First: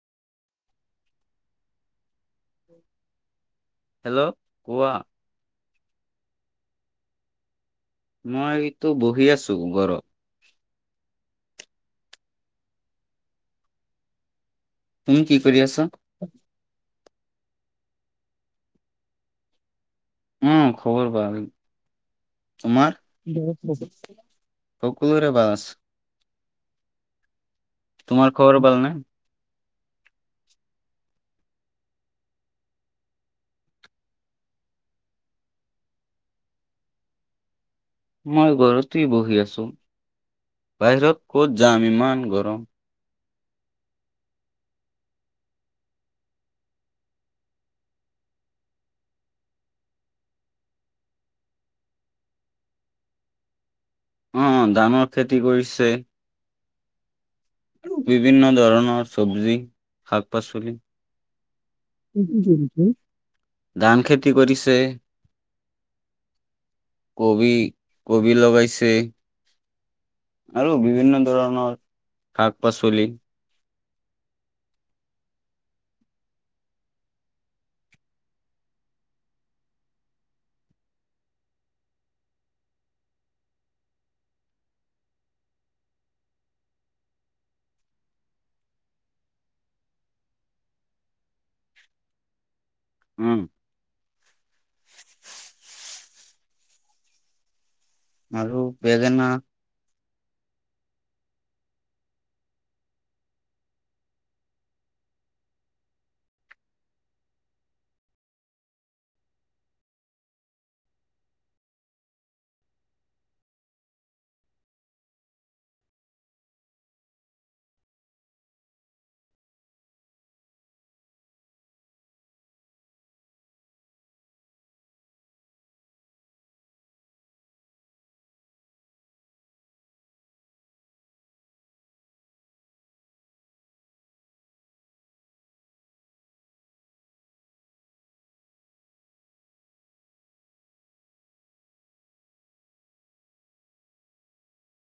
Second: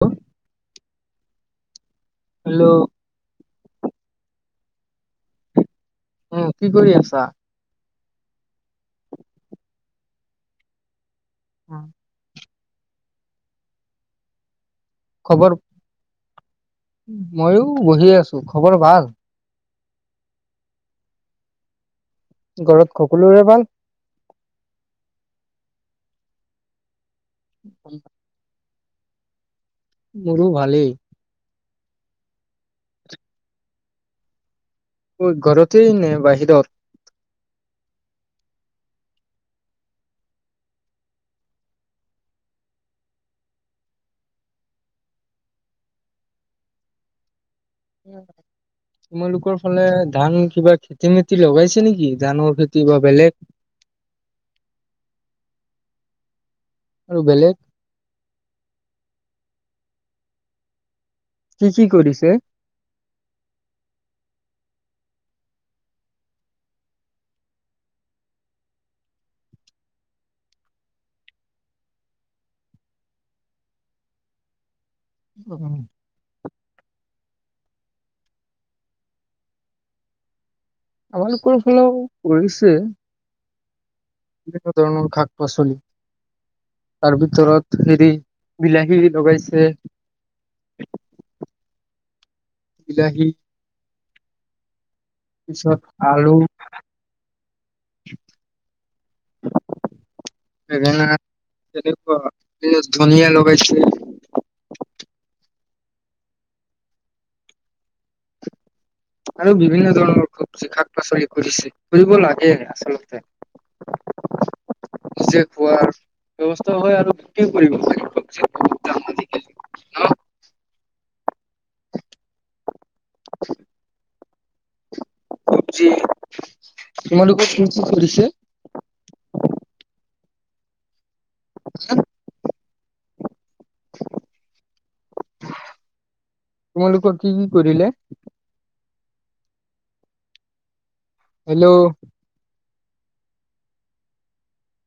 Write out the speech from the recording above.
অ hello কোৱা উম কি কৰি আছা মইতো বহি আছো ঘৰত [inaudible] তুমি কি খবৰ কৰি আছা ময়ো বহি আছো খবৰ ভাল উম খবৰ ভাল ঘৰত তোমাৰ সকলোৰে ভাল? সকলোৰে ভাল আছে তোমাৰ খবৰ বাল নে [inaudible] মোৰো ভালেই কত ঘৰতেই নে বাহিৰত মই ঘৰতেই বহি আছো বাহিৰত ক'ত যাম ইমান গৰম তোমালোকৰ ফালে ধান কিবা খেতি মেতি লগাইছে নেকি ধানৰ খেতি বা বেলেগ অহ ধানৰ খেতি কৰিছে আৰু বেলেগ আৰু বিভিন্ন ধৰণৰ চব্জি শাক পাচলি কি কি কৰিছে? কি কৰিছে ধান খেতি খেতি কৰিছে কবি কবি লগাইছে আৰু বিভিন্ন ধৰণৰ শাক পাচলি উম আমালোকৰ ফালেও কৰিছে ধৰণৰ শাক পাচলি। তাৰ ভিতৰত হেৰি, বিলাহী লগাইছে। বিলাহী। উম পিছত আৰু। আৰু বেঙেনা ধুনীয়া লগাইছো। আৰু বিভিন্ন ধৰণৰ শাক পাচলি কৰিছে, কৰিব লাগে আচলতে। নিজে খোৱাৰ, হয় আৰু বিক্ৰীও কৰিব লাগে চব্জি ন। যি তোমালোকৰ কি কি কৰিছে। [inaudible] তোমালোকৰ কি কি কৰিলে? হেল্ল'।